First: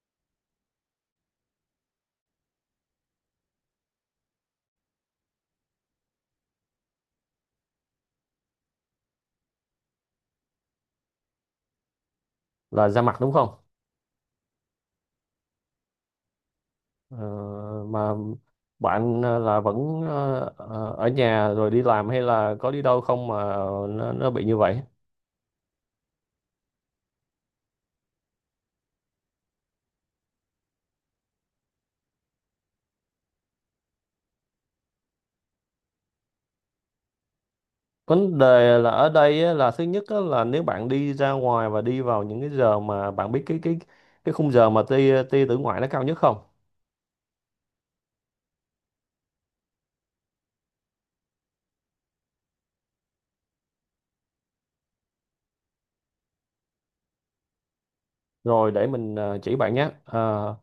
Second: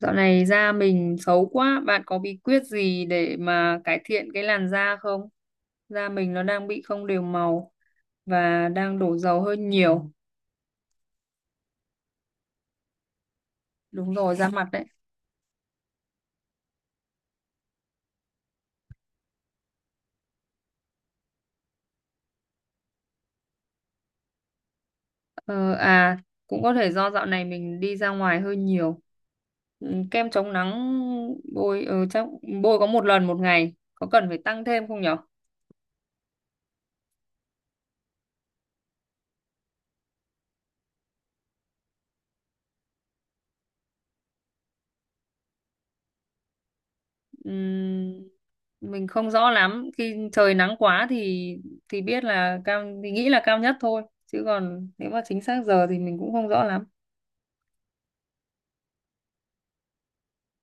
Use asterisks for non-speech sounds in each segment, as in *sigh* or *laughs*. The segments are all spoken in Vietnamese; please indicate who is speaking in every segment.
Speaker 1: Dạo này da mình xấu quá, bạn có bí quyết gì để mà cải thiện cái làn da không? Da mình nó đang bị không đều màu và đang đổ dầu hơi nhiều.
Speaker 2: Là ra mặt đúng không?
Speaker 1: Đúng rồi, da mặt đấy.
Speaker 2: Ờ, mà bạn là vẫn ở nhà rồi đi làm hay là có đi đâu không mà nó bị như vậy?
Speaker 1: Ờ, à, Cũng có thể do dạo này mình đi ra ngoài hơi nhiều. Ừ, kem chống nắng chắc bôi có một lần một ngày, có cần phải tăng thêm không nhỉ?
Speaker 2: Vấn đề là ở đây á, là thứ nhất á, là nếu bạn đi ra ngoài và đi vào những cái giờ mà bạn biết cái khung giờ mà tia tia tử ngoại nó cao nhất không?
Speaker 1: Ừm, mình không rõ lắm khi trời nắng quá thì biết là cao thì nghĩ là cao nhất thôi chứ còn nếu mà chính xác giờ thì mình cũng không rõ lắm.
Speaker 2: Rồi để mình chỉ bạn nhé. Ờ,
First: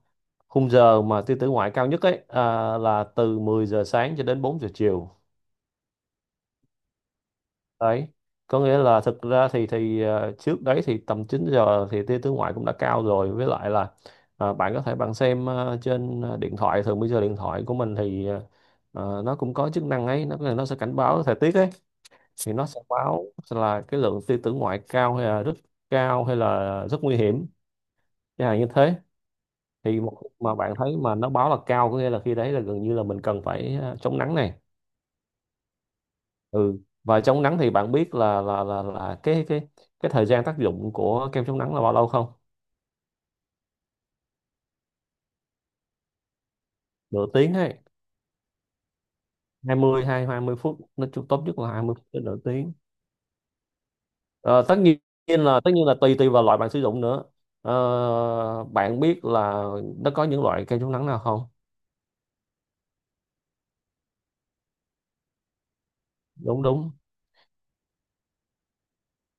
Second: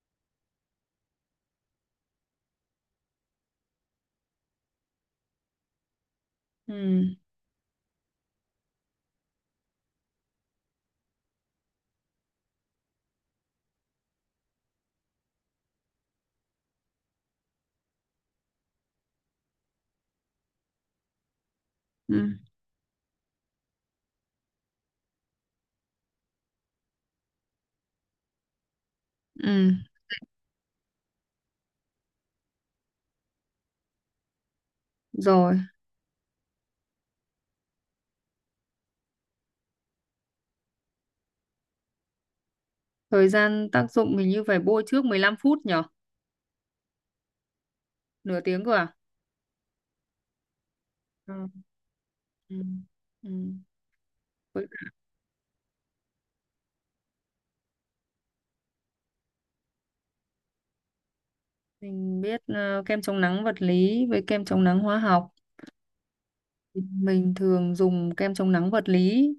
Speaker 2: Khung giờ mà tia tử ngoại cao nhất ấy à, là từ 10 giờ sáng cho đến 4 giờ chiều.
Speaker 1: Ừm,
Speaker 2: Đấy, có nghĩa là thực ra thì trước đấy thì tầm 9 giờ thì tia tướng ngoại cũng đã cao rồi, với lại là bạn có thể bạn xem trên điện thoại, thường bây giờ điện thoại của mình thì nó cũng có chức năng ấy, nó sẽ cảnh báo thời tiết ấy.
Speaker 1: ừm,
Speaker 2: Thì nó sẽ báo là cái lượng tia tử ngoại cao hay là rất cao hay là rất nguy hiểm chẳng hạn như thế.
Speaker 1: ừm,
Speaker 2: Thì một mà bạn thấy mà nó báo là cao có nghĩa là khi đấy là gần như là mình cần phải chống nắng này.
Speaker 1: rồi
Speaker 2: Ừ, và chống nắng thì bạn biết là cái thời gian tác dụng của kem chống nắng là bao lâu không?
Speaker 1: thời gian tác dụng mình như phải bôi trước 15 phút nhở?
Speaker 2: Nửa tiếng hay
Speaker 1: Nửa tiếng cơ à?
Speaker 2: 20 hay 20 phút, tốt
Speaker 1: Ừ.
Speaker 2: nhất là 20 phút đến nửa tiếng.
Speaker 1: Ừm. Ừm.
Speaker 2: Ờ,
Speaker 1: Với
Speaker 2: tất
Speaker 1: cả
Speaker 2: nhiên tất nhiên là tùy tùy vào loại bạn sử dụng nữa. Bạn biết là nó có những loại kem chống nắng nào không?
Speaker 1: mình biết kem chống nắng vật lý với kem chống nắng hóa học.
Speaker 2: Đúng, đúng.
Speaker 1: Mình thường dùng kem chống nắng vật lý,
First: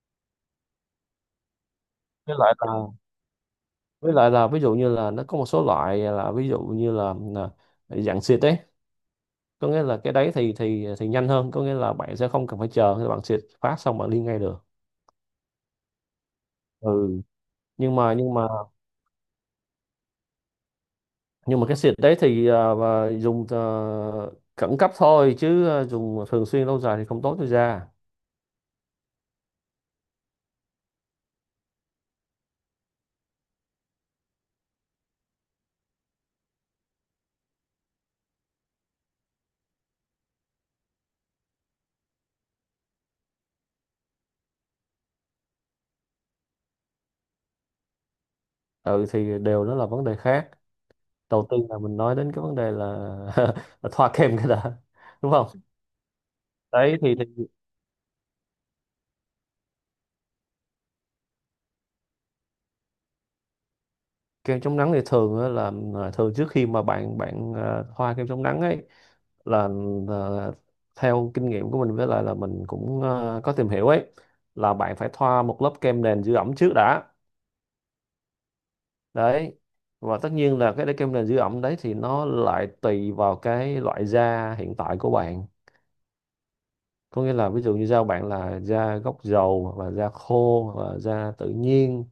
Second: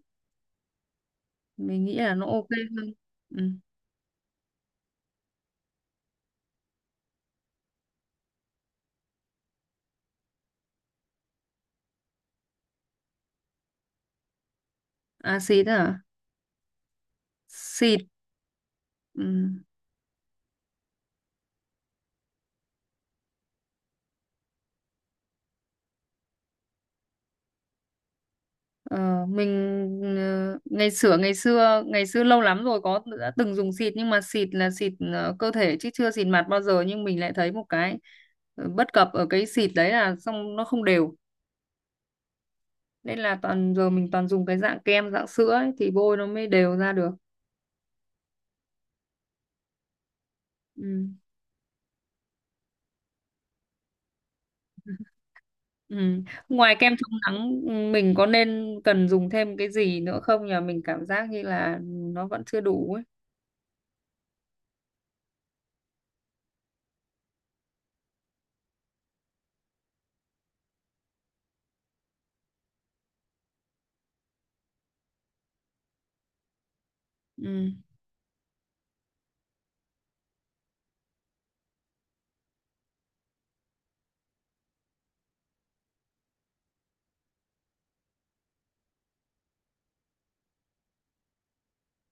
Speaker 1: mình nghĩ là nó
Speaker 2: với
Speaker 1: ok
Speaker 2: lại là
Speaker 1: hơn. Ừm.
Speaker 2: với lại là ví dụ như là nó có một số loại là ví dụ như là dạng xịt ấy, có nghĩa là cái đấy thì nhanh hơn, có nghĩa là bạn sẽ không cần phải chờ, khi bạn xịt phát xong bạn đi ngay được.
Speaker 1: À, xịt à?
Speaker 2: Ừ, nhưng
Speaker 1: Xịt.
Speaker 2: mà nhưng mà
Speaker 1: Ừ.
Speaker 2: nhưng mà cái xịt đấy thì và dùng khẩn cấp thôi chứ dùng thường xuyên lâu dài thì không tốt cho da.
Speaker 1: Ờ, mình ngày xưa ngày xưa ngày xưa lâu lắm rồi có đã từng dùng xịt nhưng mà xịt là xịt cơ thể chứ chưa xịt mặt bao giờ, nhưng mình lại thấy một cái bất cập ở cái xịt đấy là xong nó không đều, nên là toàn giờ mình toàn dùng cái dạng kem dạng sữa ấy, thì bôi nó mới đều ra được.
Speaker 2: Ừ thì đều đó là vấn đề khác.
Speaker 1: Ừ.
Speaker 2: Đầu tiên là mình nói đến cái vấn đề là, *laughs* là thoa kem cái đã, đúng không?
Speaker 1: Ừ. Ngoài kem
Speaker 2: Đấy thì,
Speaker 1: chống
Speaker 2: thì
Speaker 1: nắng mình có nên cần dùng thêm cái gì nữa không nhờ, mình cảm giác như là nó vẫn chưa đủ ấy.
Speaker 2: kem chống nắng thì thường á là thường trước khi mà bạn bạn thoa kem chống nắng ấy là, ờ, theo kinh nghiệm của mình với lại là mình cũng có tìm hiểu ấy, là bạn phải thoa một lớp kem nền giữ ẩm trước đã.
Speaker 1: Ừ.
Speaker 2: Đấy, và tất nhiên là cái kem nền giữ ẩm đấy thì nó lại tùy vào cái loại da hiện tại của bạn. Có nghĩa là ví dụ như da bạn là da gốc dầu hoặc là da khô hoặc là da tự nhiên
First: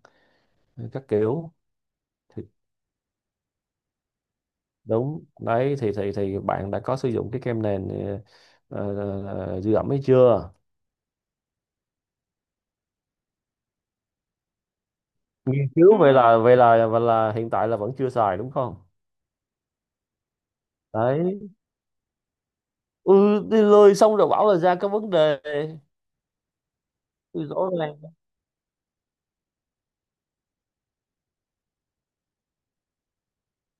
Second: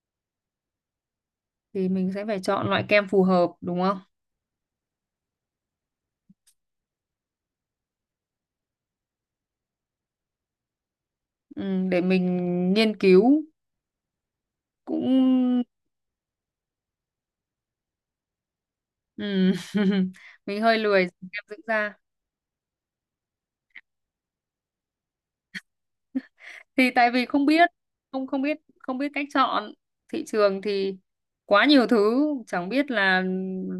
Speaker 2: các kiểu.
Speaker 1: Thì mình sẽ phải
Speaker 2: Thì
Speaker 1: chọn loại kem phù hợp đúng không?
Speaker 2: đúng đấy thì bạn đã có sử dụng cái kem nền, giữ ẩm ấy chưa?
Speaker 1: Ừ, để mình nghiên cứu cũng.
Speaker 2: Nghiên cứu. Vậy là hiện tại là vẫn chưa xài đúng không?
Speaker 1: Ừ. *laughs* Mình hơi lười kem
Speaker 2: Đấy,
Speaker 1: dưỡng da.
Speaker 2: ừ, đi lười xong rồi bảo là da có vấn đề
Speaker 1: Thì tại vì
Speaker 2: thì rõ ràng.
Speaker 1: không biết cách chọn. Thị trường thì quá nhiều thứ, chẳng biết là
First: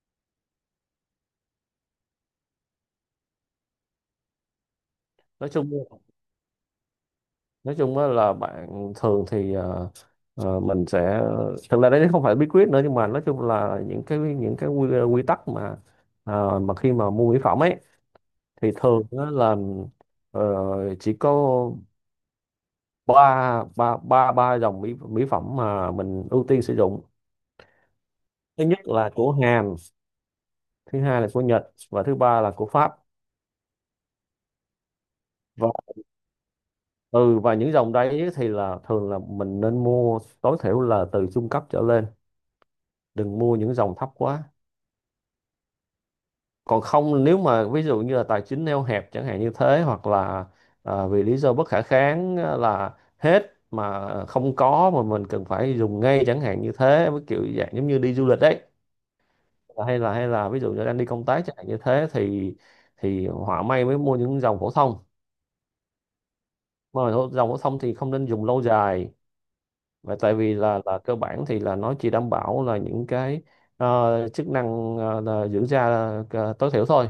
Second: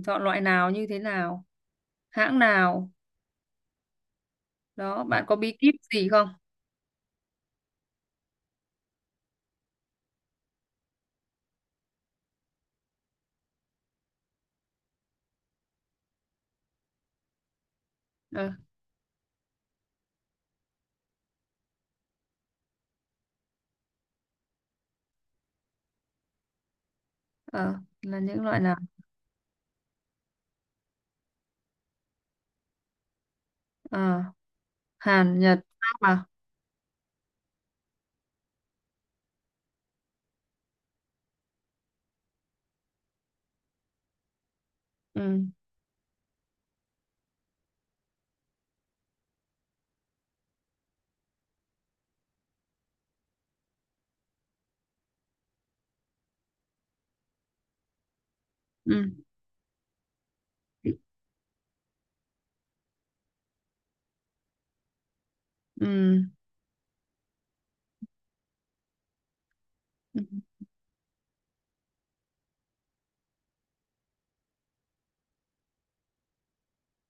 Speaker 1: chọn loại nào như thế nào, hãng nào. Đó, bạn có
Speaker 2: nói
Speaker 1: bí
Speaker 2: chung
Speaker 1: kíp gì không?
Speaker 2: nói chung á là bạn thường thì mình sẽ, thực ra đấy không phải bí quyết nữa nhưng mà nói chung là những cái quy tắc mà khi mà mua mỹ phẩm ấy,
Speaker 1: ờ
Speaker 2: thì thường á là ờ, chỉ có ba ba ba ba dòng mỹ mỹ phẩm mà mình ưu tiên sử dụng.
Speaker 1: ờ, là những loại
Speaker 2: Thứ
Speaker 1: nào?
Speaker 2: nhất là của Hàn, thứ hai là của Nhật và thứ ba là của Pháp.
Speaker 1: ờ Hàn, Nhật,
Speaker 2: và
Speaker 1: Pháp à?
Speaker 2: ừ và những dòng đấy thì là thường là mình nên mua tối thiểu là từ trung cấp trở lên, đừng mua những dòng thấp quá.
Speaker 1: Ừ,
Speaker 2: Còn không, nếu mà ví dụ như là tài chính eo hẹp chẳng hạn như thế, hoặc là vì lý do bất khả kháng à, là hết mà không có mà mình cần phải dùng ngay chẳng hạn như thế, với kiểu dạng giống như đi du lịch đấy.
Speaker 1: ừ,
Speaker 2: Hay là ví dụ như đang đi công tác chẳng hạn như thế thì họa may mới mua những dòng phổ thông,
Speaker 1: ừ,
Speaker 2: mà dòng phổ thông thì không nên dùng lâu dài. Và
Speaker 1: ừ.
Speaker 2: tại vì là cơ bản thì là nó chỉ đảm bảo là những cái chức năng là giữ da tối thiểu thôi.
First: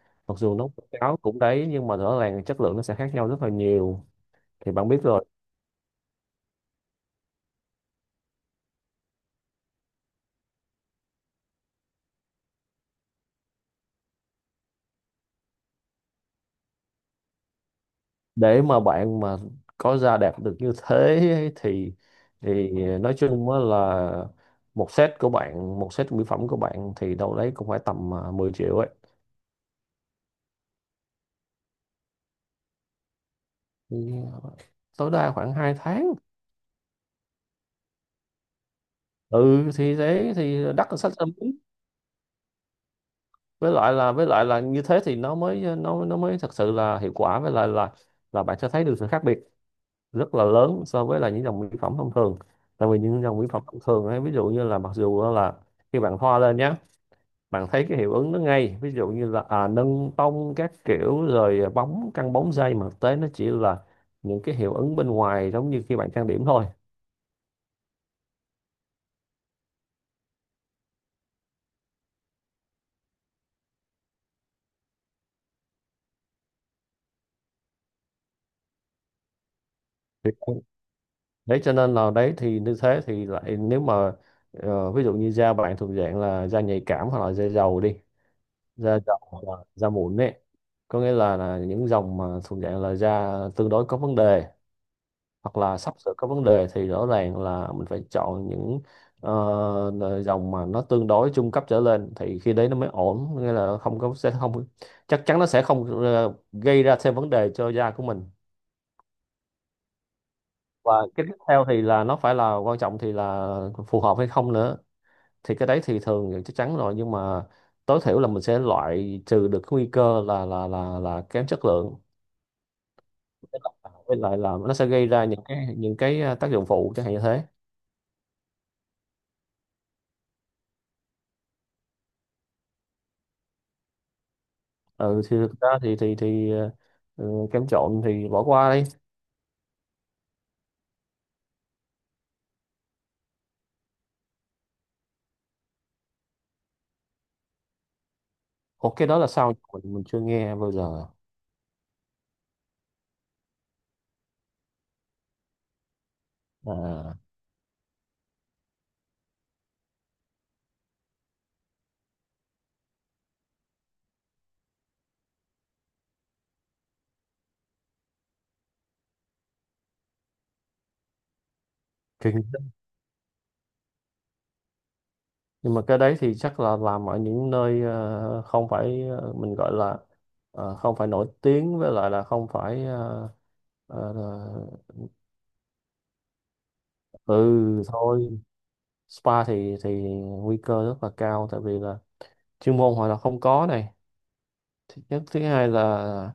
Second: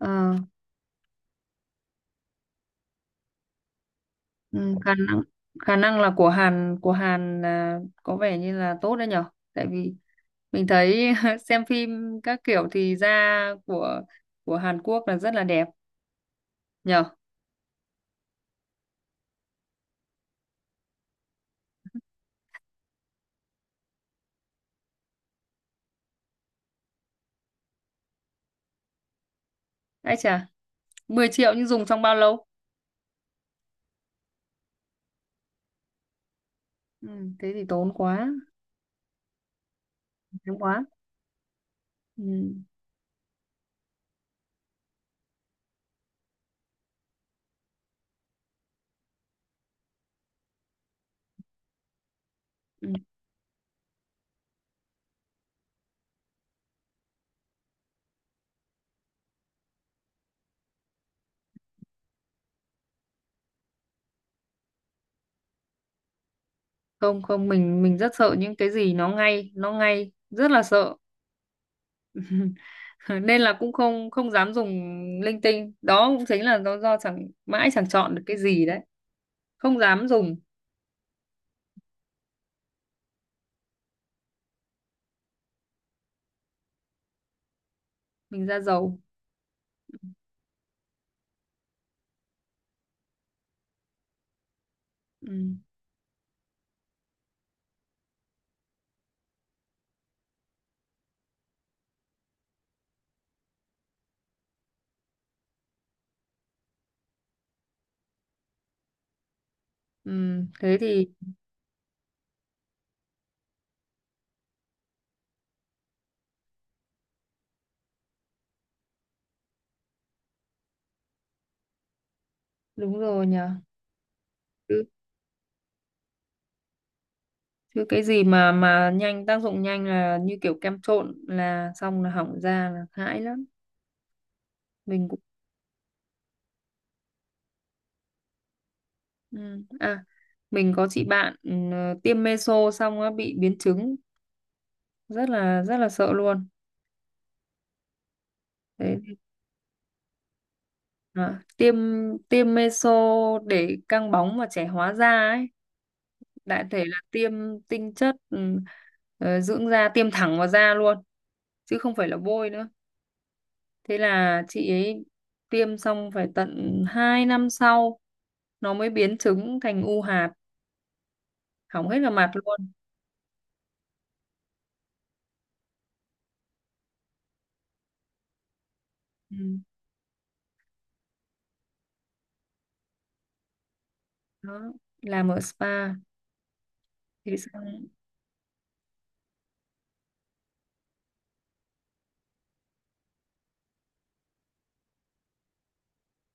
Speaker 1: ờ
Speaker 2: Mặc dù nấu cháo cũng đấy nhưng mà rõ ràng chất lượng nó sẽ khác nhau rất là nhiều, thì
Speaker 1: Ừ,
Speaker 2: bạn
Speaker 1: khả
Speaker 2: biết
Speaker 1: năng
Speaker 2: rồi.
Speaker 1: khả năng là của Hàn là có vẻ như là tốt đấy nhở, tại vì mình thấy *laughs* xem phim các kiểu thì da của của Hàn Quốc là rất là đẹp nhở.
Speaker 2: Để mà bạn mà có ra đạt được như thế *laughs* ấy thì nói chung á là một set mỹ phẩm của bạn thì đâu đấy cũng phải tầm 10 triệu ấy.
Speaker 1: Ấy chà, 10 triệu nhưng dùng trong bao lâu?
Speaker 2: Thì tối đa khoảng 2 tháng.
Speaker 1: Ừ, thế thì tốn quá,
Speaker 2: Ừ thì thế
Speaker 1: tốn
Speaker 2: thì
Speaker 1: quá.
Speaker 2: đắt hơn sách âm lý.
Speaker 1: Ừ.
Speaker 2: Với lại là như thế thì nó mới thật sự là hiệu quả, với lại là bạn sẽ thấy được sự khác biệt rất là lớn so với là những dòng mỹ phẩm thông thường.
Speaker 1: Ừ.
Speaker 2: Tại vì những dòng mỹ phẩm thông thường ấy, ví dụ như là mặc dù là khi bạn thoa lên nhé, bạn thấy cái hiệu ứng nó ngay, ví dụ như là nâng tông các kiểu rồi bóng căng bóng dây, mà thực tế nó chỉ là những cái hiệu ứng bên ngoài giống như khi bạn trang điểm thôi.
Speaker 1: Không, không, mình rất sợ những cái gì nó ngay, nó ngay rất là sợ. *laughs* Nên là cũng không không dám dùng linh tinh. Đó cũng chính là do chẳng mãi chẳng chọn được cái gì đấy, không dám dùng.
Speaker 2: Thì- Đấy cho nên là đấy thì như thế thì lại, nếu mà ví dụ như da bạn thuộc dạng là da nhạy cảm hoặc là da dầu đi,
Speaker 1: Mình ra dầu.
Speaker 2: da dầu hoặc là da mụn ấy, có nghĩa là những dòng mà thuộc dạng là da tương đối có vấn đề
Speaker 1: Ừ.
Speaker 2: hoặc là sắp sửa có vấn đề thì rõ ràng là mình phải chọn những dòng mà nó tương đối trung cấp trở lên thì khi đấy nó mới ổn, nghĩa là không có, sẽ không, chắc chắn nó sẽ không gây ra thêm vấn đề cho da của mình.
Speaker 1: Ừ. Thế
Speaker 2: Và
Speaker 1: thì
Speaker 2: cái tiếp theo thì là nó phải là quan trọng thì là phù hợp hay không nữa, thì cái đấy thì thường thì chắc chắn rồi, nhưng mà tối thiểu là mình sẽ loại trừ được cái nguy cơ là kém chất lượng.
Speaker 1: đúng rồi nhờ.
Speaker 2: Với lại là nó
Speaker 1: chứ,
Speaker 2: sẽ gây ra những cái tác dụng phụ chẳng hạn như thế.
Speaker 1: chứ cái gì mà nhanh tác dụng nhanh là như kiểu kem trộn là xong là hỏng da là hãi lắm, mình cũng.
Speaker 2: Ừ thì thực ra thì ừ, kem trộn thì bỏ qua đi.
Speaker 1: Ừ. À, mình có chị bạn tiêm meso xong á bị biến chứng, rất là sợ luôn.
Speaker 2: Ủa, cái
Speaker 1: Đấy.
Speaker 2: đó là sao? Mình chưa nghe bao giờ.
Speaker 1: À, tiêm tiêm meso để căng bóng và trẻ hóa da ấy, đại thể là
Speaker 2: à
Speaker 1: tiêm tinh chất, dưỡng da tiêm thẳng vào da luôn chứ không phải là bôi nữa. Thế là chị ấy tiêm xong phải tận 2 năm sau nó mới biến chứng thành u hạt, hỏng hết cả mặt luôn.
Speaker 2: Kinh, nhưng mà cái đấy thì chắc là làm ở những nơi không phải mình
Speaker 1: Ừ.
Speaker 2: gọi là không phải nổi tiếng, với lại là không phải ờ,
Speaker 1: Đó,
Speaker 2: ờ,
Speaker 1: làm ở spa
Speaker 2: ừ
Speaker 1: thì xong.
Speaker 2: thôi, spa thì nguy cơ rất là cao tại vì là chuyên môn họ là không có này, thứ nhất. Thứ hai là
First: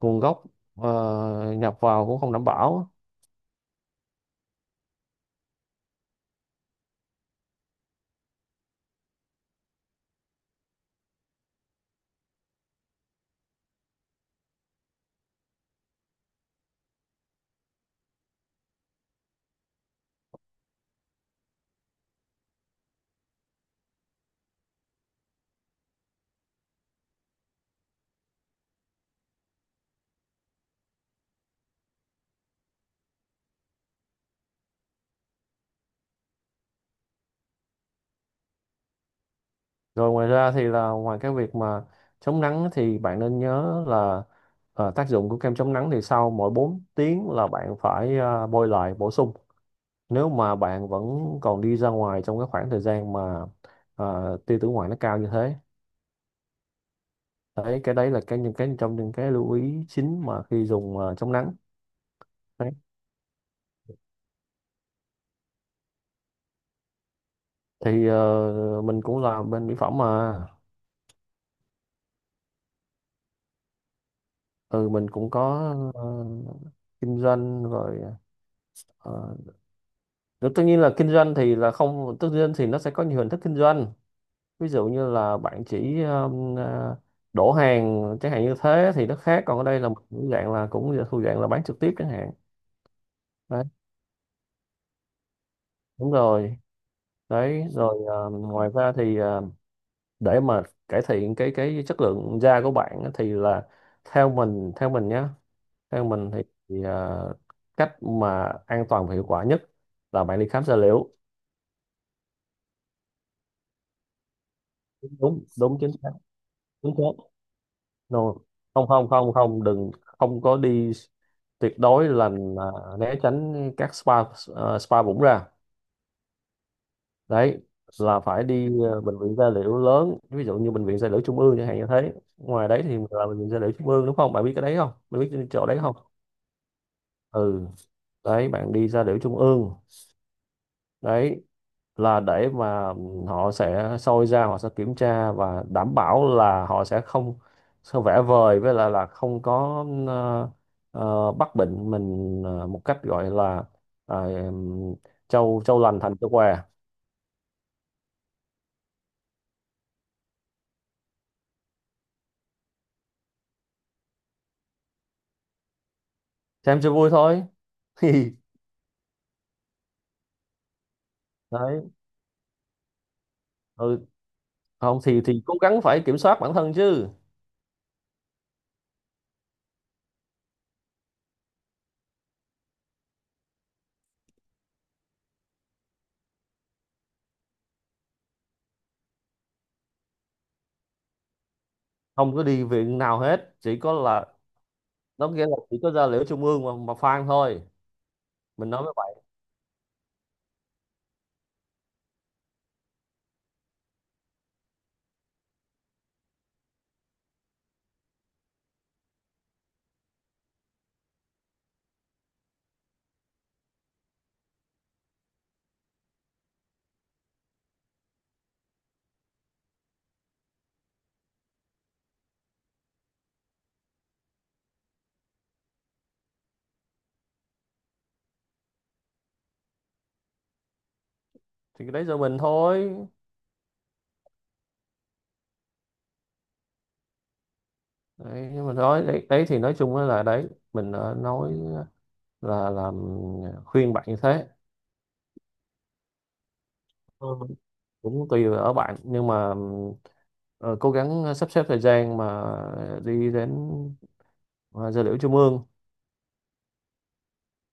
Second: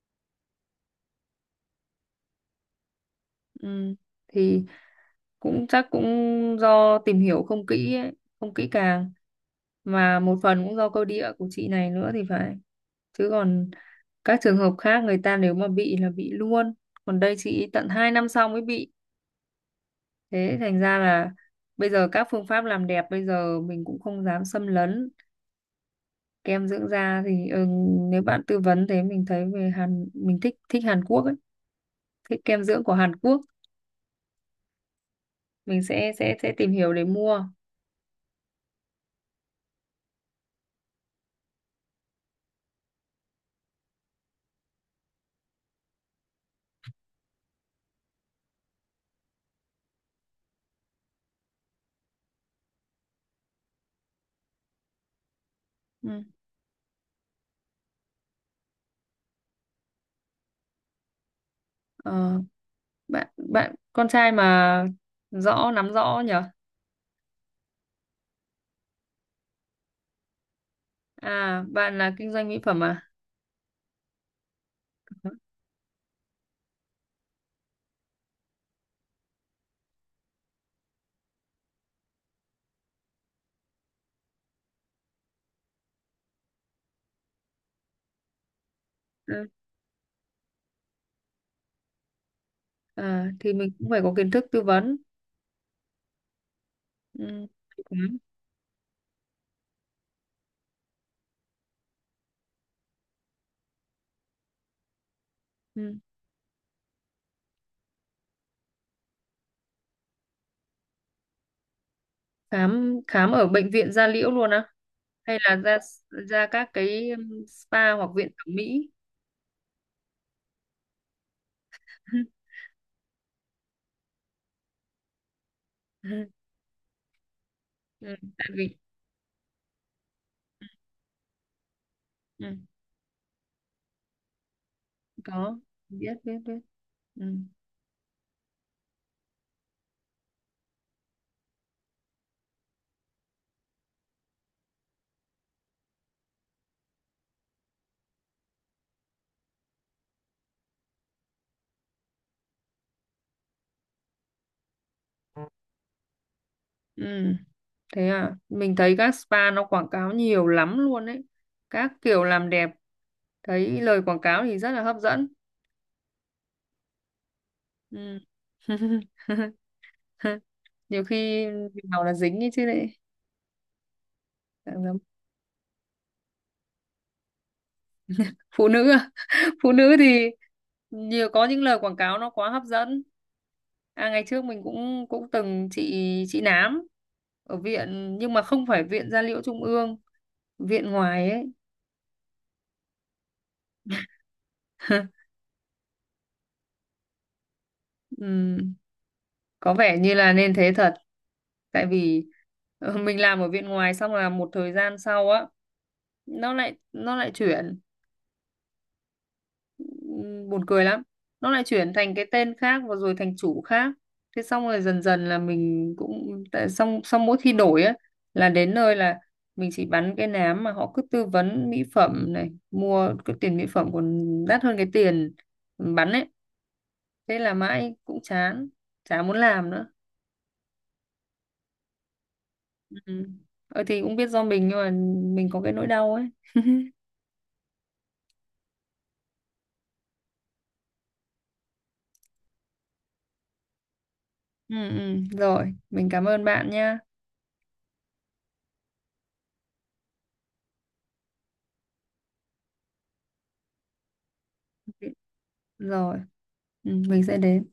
Speaker 2: nguồn gốc nhập vào cũng không đảm bảo.
Speaker 1: ừ, thì cũng chắc cũng do tìm hiểu không kỹ ấy, không kỹ càng mà một phần cũng do cơ địa của chị này nữa thì phải. Chứ còn các trường hợp khác người ta nếu mà bị là bị luôn, còn đây chị tận 2 năm sau mới bị. Thế thành ra là bây giờ các phương pháp làm đẹp bây giờ mình cũng không dám xâm lấn. Kem dưỡng da thì nếu bạn tư vấn thế, mình thấy về Hàn mình thích thích Hàn Quốc ấy, thích kem dưỡng của Hàn Quốc, mình sẽ tìm hiểu để mua.
Speaker 2: Rồi, ngoài ra thì là ngoài cái việc mà chống nắng thì bạn nên nhớ là tác dụng của kem chống nắng thì sau mỗi 4 tiếng là bạn phải bôi lại bổ sung. Nếu mà bạn vẫn còn đi ra ngoài trong cái khoảng thời gian mà tia tử ngoại nó cao như thế.
Speaker 1: Ừ.
Speaker 2: Đấy, cái đấy là cái, những cái trong những cái lưu ý chính mà khi dùng chống nắng.
Speaker 1: Ờ,
Speaker 2: Đấy.
Speaker 1: bạn bạn con trai mà nắm rõ nhở?
Speaker 2: Thì mình cũng là bên mỹ phẩm mà.
Speaker 1: À, bạn là kinh doanh mỹ phẩm à?
Speaker 2: Ừ, mình cũng có ờ, kinh doanh rồi ờ, đó, tất nhiên là kinh doanh thì là không, tất nhiên thì nó sẽ có nhiều hình thức kinh doanh, ví dụ như là bạn chỉ đổ hàng chẳng hạn như thế thì nó khác,
Speaker 1: Ừ.
Speaker 2: còn ở đây là một cái dạng là cũng thuộc dạng là bán trực tiếp chẳng hạn.
Speaker 1: À, thì
Speaker 2: Đấy,
Speaker 1: mình cũng phải có kiến thức tư vấn.
Speaker 2: đúng rồi.
Speaker 1: Ừ.
Speaker 2: Đấy rồi,
Speaker 1: Khám.
Speaker 2: ngoài ra thì để mà cải thiện cái chất lượng da của bạn á, thì là theo mình nhé,
Speaker 1: Ừ.
Speaker 2: theo mình thì cách mà an toàn và hiệu quả nhất là bạn đi khám da liễu.
Speaker 1: Khám khám ở bệnh viện da liễu luôn á. Hay
Speaker 2: Đúng,
Speaker 1: là
Speaker 2: đúng,
Speaker 1: ra
Speaker 2: chính xác.
Speaker 1: ra các
Speaker 2: Đúng thế.
Speaker 1: cái spa hoặc viện
Speaker 2: No.
Speaker 1: thẩm
Speaker 2: Không,
Speaker 1: mỹ?
Speaker 2: không, không, không, đừng. Không có đi, tuyệt đối là
Speaker 1: *laughs*
Speaker 2: là né tránh các spa, spa bụng ra
Speaker 1: Ừ,
Speaker 2: đấy. Là phải
Speaker 1: tại
Speaker 2: đi
Speaker 1: vì
Speaker 2: bệnh viện da liễu lớn, ví dụ như bệnh viện da liễu Trung ương chẳng hạn, như thế
Speaker 1: ừ,
Speaker 2: ngoài đấy thì là bệnh viện da liễu Trung ương đúng không, bạn biết cái đấy không, bạn biết cái
Speaker 1: có,
Speaker 2: chỗ đấy không?
Speaker 1: biết, biết, biết. Ừ.
Speaker 2: Ừ, đấy, bạn đi da liễu Trung ương. Đấy là để mà họ sẽ soi ra, họ sẽ kiểm tra và đảm bảo là họ sẽ không, sẽ vẽ vời với lại là không có bắt bệnh mình một cách gọi là ờ, trâu trâu lành thành trâu què.
Speaker 1: Ừ. Thế à, mình thấy các spa nó quảng cáo nhiều lắm luôn đấy, các kiểu làm đẹp, thấy lời quảng cáo thì rất là hấp dẫn.
Speaker 2: Xem cho vui thôi.
Speaker 1: Ừ.
Speaker 2: *laughs*
Speaker 1: *laughs* Nhiều khi
Speaker 2: Đấy.
Speaker 1: nào là dính ấy chứ lại.
Speaker 2: Ừ.
Speaker 1: Đáng lắm.
Speaker 2: Không thì cố gắng phải kiểm soát bản thân chứ.
Speaker 1: Phụ nữ à? *laughs* Phụ nữ thì nhiều có những lời quảng cáo nó quá hấp dẫn. À, ngày trước mình cũng cũng từng trị trị nám ở viện nhưng mà không phải viện da liễu trung ương, viện ngoài ấy.
Speaker 2: Không có đi viện nào hết, chỉ có là
Speaker 1: *laughs*
Speaker 2: nó nghĩa là chỉ có ra liễu trung ương mà phang thôi, mình
Speaker 1: Ừm.
Speaker 2: nói với bạn.
Speaker 1: Có vẻ như là nên thế thật, tại vì mình làm ở viện ngoài xong là một thời gian sau á nó lại chuyển. Buồn cười lắm. Nó lại chuyển thành cái tên khác và rồi thành chủ khác. Thế xong rồi, dần dần là mình cũng tại xong xong mỗi khi đổi á là đến nơi là mình chỉ bắn cái nám mà họ cứ tư vấn mỹ phẩm này, mua cái tiền mỹ phẩm còn đắt hơn cái tiền bắn ấy. Thế là mãi cũng chán, chả muốn làm nữa.
Speaker 2: Thì cái đấy do mình thôi.
Speaker 1: Ừ. Thì cũng biết do mình nhưng mà mình có cái nỗi đau ấy.
Speaker 2: Đấy, nhưng mà nói đấy, đấy thì nói chung là đấy, mình đã nói, là làm, khuyên bạn như thế.
Speaker 1: Ừ, ừ. Rồi mình cảm ơn bạn nha.
Speaker 2: Ừ, cũng tùy ở bạn nhưng mà ờ, cố gắng sắp xếp thời gian mà đi đến ờ, giờ liễu trung ương.
Speaker 1: Rồi. Ừ, mình sẽ đến.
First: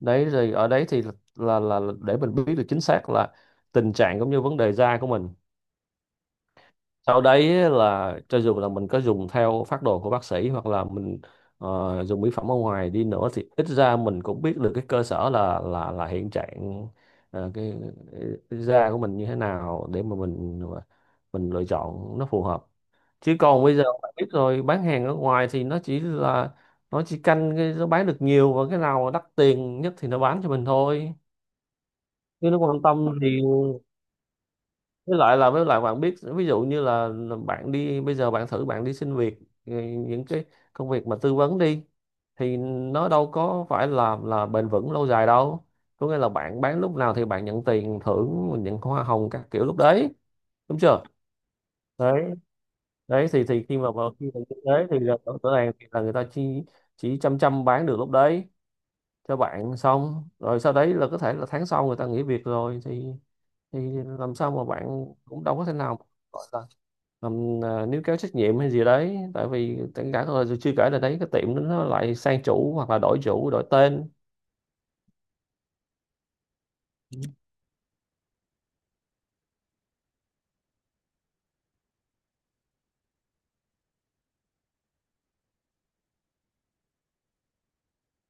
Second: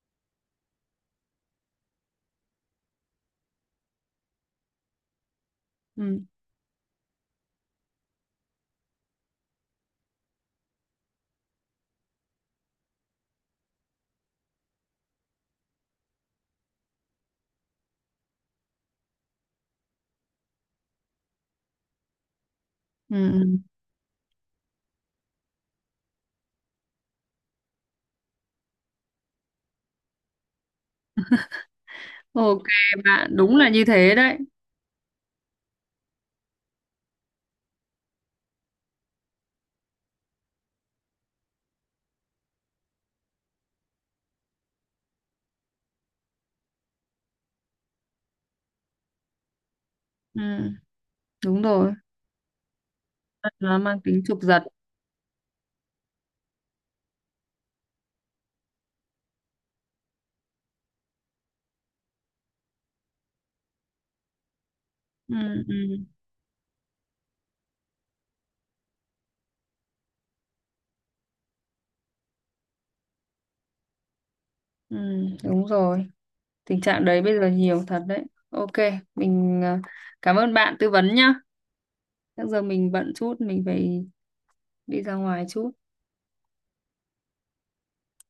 Speaker 2: Đấy rồi, ở đấy thì là để mình biết được chính xác là tình trạng cũng như vấn đề da của mình.
Speaker 1: Ừ.
Speaker 2: Sau đấy là cho dù là mình có dùng theo phác đồ của bác sĩ hoặc là mình dùng mỹ phẩm ở ngoài đi nữa thì ít ra mình cũng biết được cái cơ sở là hiện trạng, ờ, cái, cái da của mình như thế nào để mà mình lựa chọn nó phù hợp.
Speaker 1: Ừ.
Speaker 2: Chứ
Speaker 1: Ừ.
Speaker 2: còn bây giờ bạn biết rồi, bán hàng ở ngoài thì nó chỉ canh cái nó bán được nhiều và cái nào mà đắt tiền nhất thì nó bán cho mình thôi. Chứ nó
Speaker 1: Ok.
Speaker 2: quan tâm
Speaker 1: Bạn
Speaker 2: thì,
Speaker 1: đúng là như thế đấy.
Speaker 2: với lại bạn biết, ví dụ như là bạn đi bây giờ bạn thử bạn đi xin việc, ừ, những cái công việc mà tư vấn đi, thì nó đâu có phải là bền vững lâu dài đâu, có nghĩa là bạn bán lúc nào thì bạn nhận tiền thưởng nhận hoa hồng các kiểu lúc đấy,
Speaker 1: Ừ,
Speaker 2: đúng chưa?
Speaker 1: đúng rồi,
Speaker 2: Đấy đấy thì
Speaker 1: nó mang tính
Speaker 2: khi
Speaker 1: chụp
Speaker 2: mà như
Speaker 1: giật.
Speaker 2: thế thì là rõ rõ ràng thì là người ta chỉ chăm chăm bán được lúc đấy cho bạn, xong rồi sau đấy là có thể là tháng sau người ta nghỉ việc rồi thì thì làm sao mà bạn
Speaker 1: Ừ,
Speaker 2: cũng đâu có thể
Speaker 1: ừ,
Speaker 2: nào. Níu kéo trách nhiệm hay gì đấy tại vì rồi chưa kể là đấy cái tiệm đó nó lại sang chủ hoặc là đổi chủ đổi tên.
Speaker 1: ừ, đúng rồi. Tình trạng đấy bây giờ nhiều thật đấy. Ok, mình cảm ơn bạn tư vấn nhá, bây giờ mình bận chút, mình phải đi ra ngoài chút